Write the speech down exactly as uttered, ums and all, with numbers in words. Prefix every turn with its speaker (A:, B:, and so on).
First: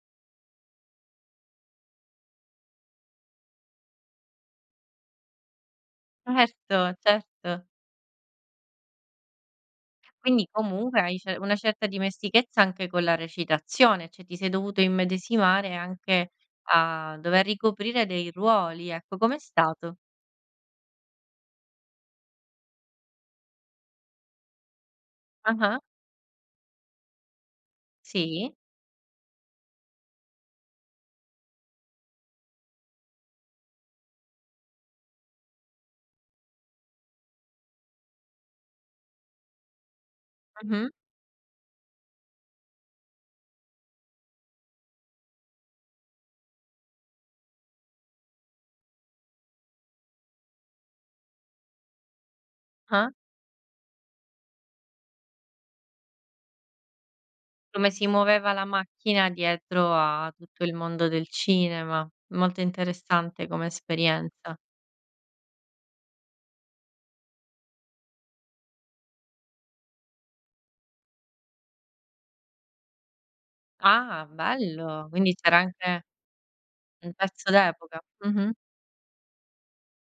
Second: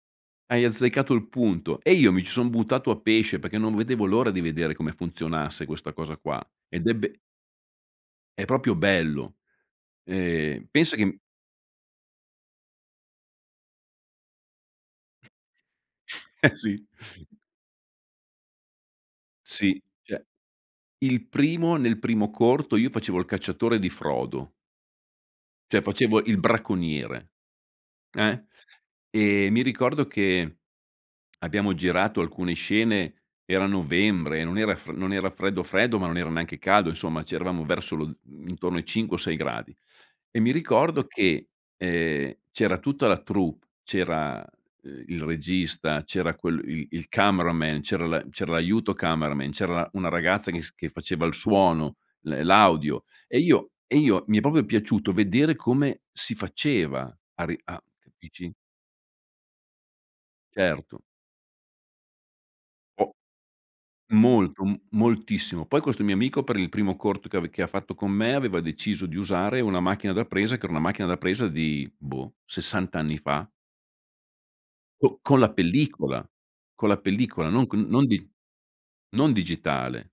A: Hai azzeccato il punto, e io mi ci son buttato a pesce peché non vedevo l'ora di vedere come funzionasse questa cosa qua ed è
B: Erto,
A: be
B: certo.
A: è popio bello.
B: Quindi,
A: Ehm, penso
B: comunque hai
A: che
B: ce una certa dimestichezza anche con la recitazione, ceh, ti sei dovuto immedesimare anche
A: Eh, sì.
B: a dover ricoprire dei ruoli, ecco, com'è
A: Sì,
B: stato?
A: ceh, il primo nel primo corto io facevo il cacciatore di Frodo ceh,
B: Ah-ah.
A: facevo il bracconiere. Eh.
B: Sì.
A: E, mi ricordo che abbiamo girato alcune scene, era novembre, non era fre non era freddo freddo, ma non era neanche caldo, insomma, ceh eravamo verso lo z mhmm, intorno ai cinque o sei gradi. E mi
B: Mh-mh.
A: ricordo che, ehm, c'era tutta la troupe, c'era, uhm, il regista, c'era quel il il cameraman, c'era l'a c'era l'aiuto cameraman, c'era una ragazza che f che faceva il suono, l l'audio
B: Ah.
A: e io e io mi è popio piaciuto vedere come si faceva a ri a
B: Come si muoveva
A: capici?
B: la macchina dietro a tutto il
A: Certo.
B: mondo del cinema, molto
A: O
B: interessante come esperienza.
A: Molto, m moltissimo. Poi questo mio amico per il primo corto che ave che ha fatto con me aveva deciso di usare una macchina da presa, che era una macchina da presa di, boh, sessant anni fa.
B: Ah bello,
A: Co
B: quindi
A: con la
B: c'era anche
A: pellicola, con la
B: Un
A: pellicola
B: pezzo
A: non con
B: d'epoca.
A: non di
B: Mh mh.
A: non digitale.